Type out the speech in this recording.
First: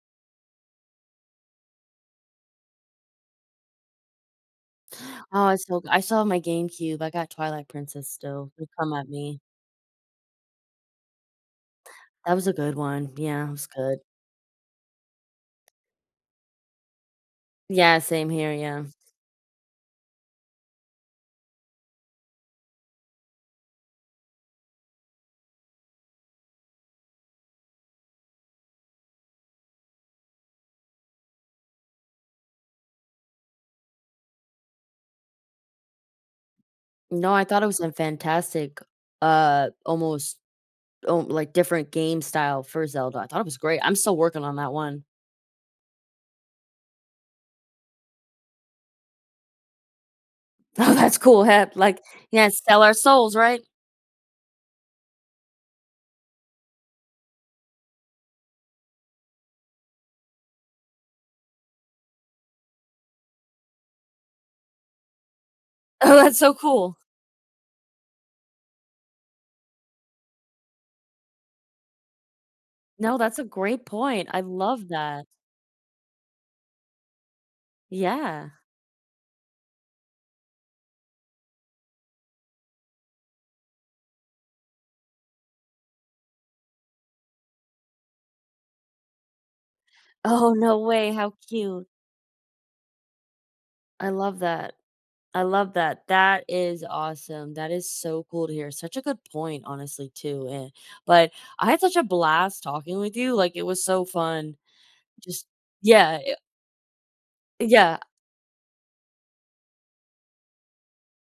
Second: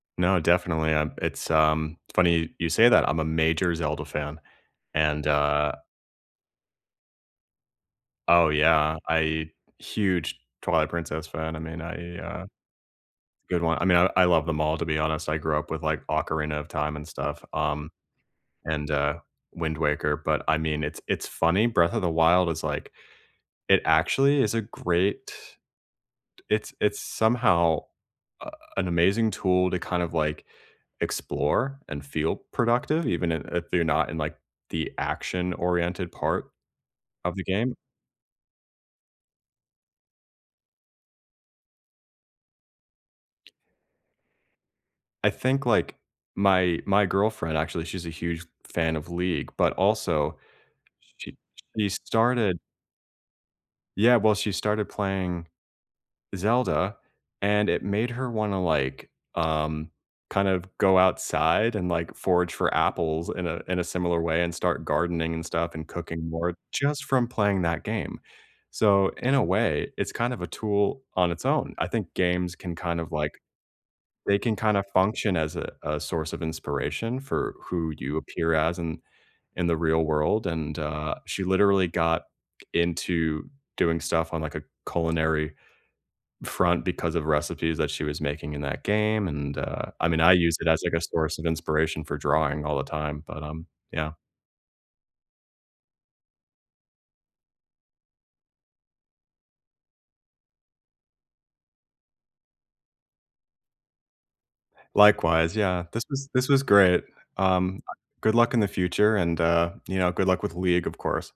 No, definitely, um, it's um, funny you say that, I'm a major Zelda fan, and, Oh, I uh still go I still have my GameCube, I got Twilight Princess Oh, still, don't come yeah, at me. I huge Twilight Princess fan, I mean, I That uh, was a a good one, yeah, it good was one I mean, good. I I love them all, to be honest, I grew up with, like, Ocarina of Time and stuff, um, Yeah, same here, yeah. and, uh, Wind Waker, but, I mean, it's it's funny Breath of the Wild is, like it actually is a great it's it's somehow, uh, an amazing tool to kind of, like, explore and feel productive even i if you're not in, like, the action-oriented part No, of the I thought it game? was a fantastic, uh, almost, um like, different game style for Zelda I thought it was great, I'm still working on that one. I think, like, my my girlfriend, actually, she's a huge fan of League, but also Oh, that's she cool, she like, yeah, started sell our souls, right? Yeah, well, she started playing Zelda, and it made her wanna, like, um, kind of go outside and, like, forage for apples in a in a similar way and start gardening and stuff and Oh, cooking that's so more, cool. just from playing that game, so, in a way, it's kind of a tool on its own; I think games can kind of, No, like that's a great point, they I can kinda love that. function as a a source of inspiration for who you Yeah. appear as in in the real world, and, uh, she literally got into doing stuff on, like, a culinary front because of recipes that she was making in that game, and, uh I mean, I Oh, use it no as, like, a way, how source of cute. inspiration for drawing all the time, but, um, I yeah. love that. I love that, that is awesome, that is so cool to hear such a good point, honestly, too, eh, but I had such a blast talking with you, like, it was so fun. Just Likewise, yeah. This Yeah, was i this was great, um, Yeah, ac good luck in the future, and, uh, you know, good luck with League, of course.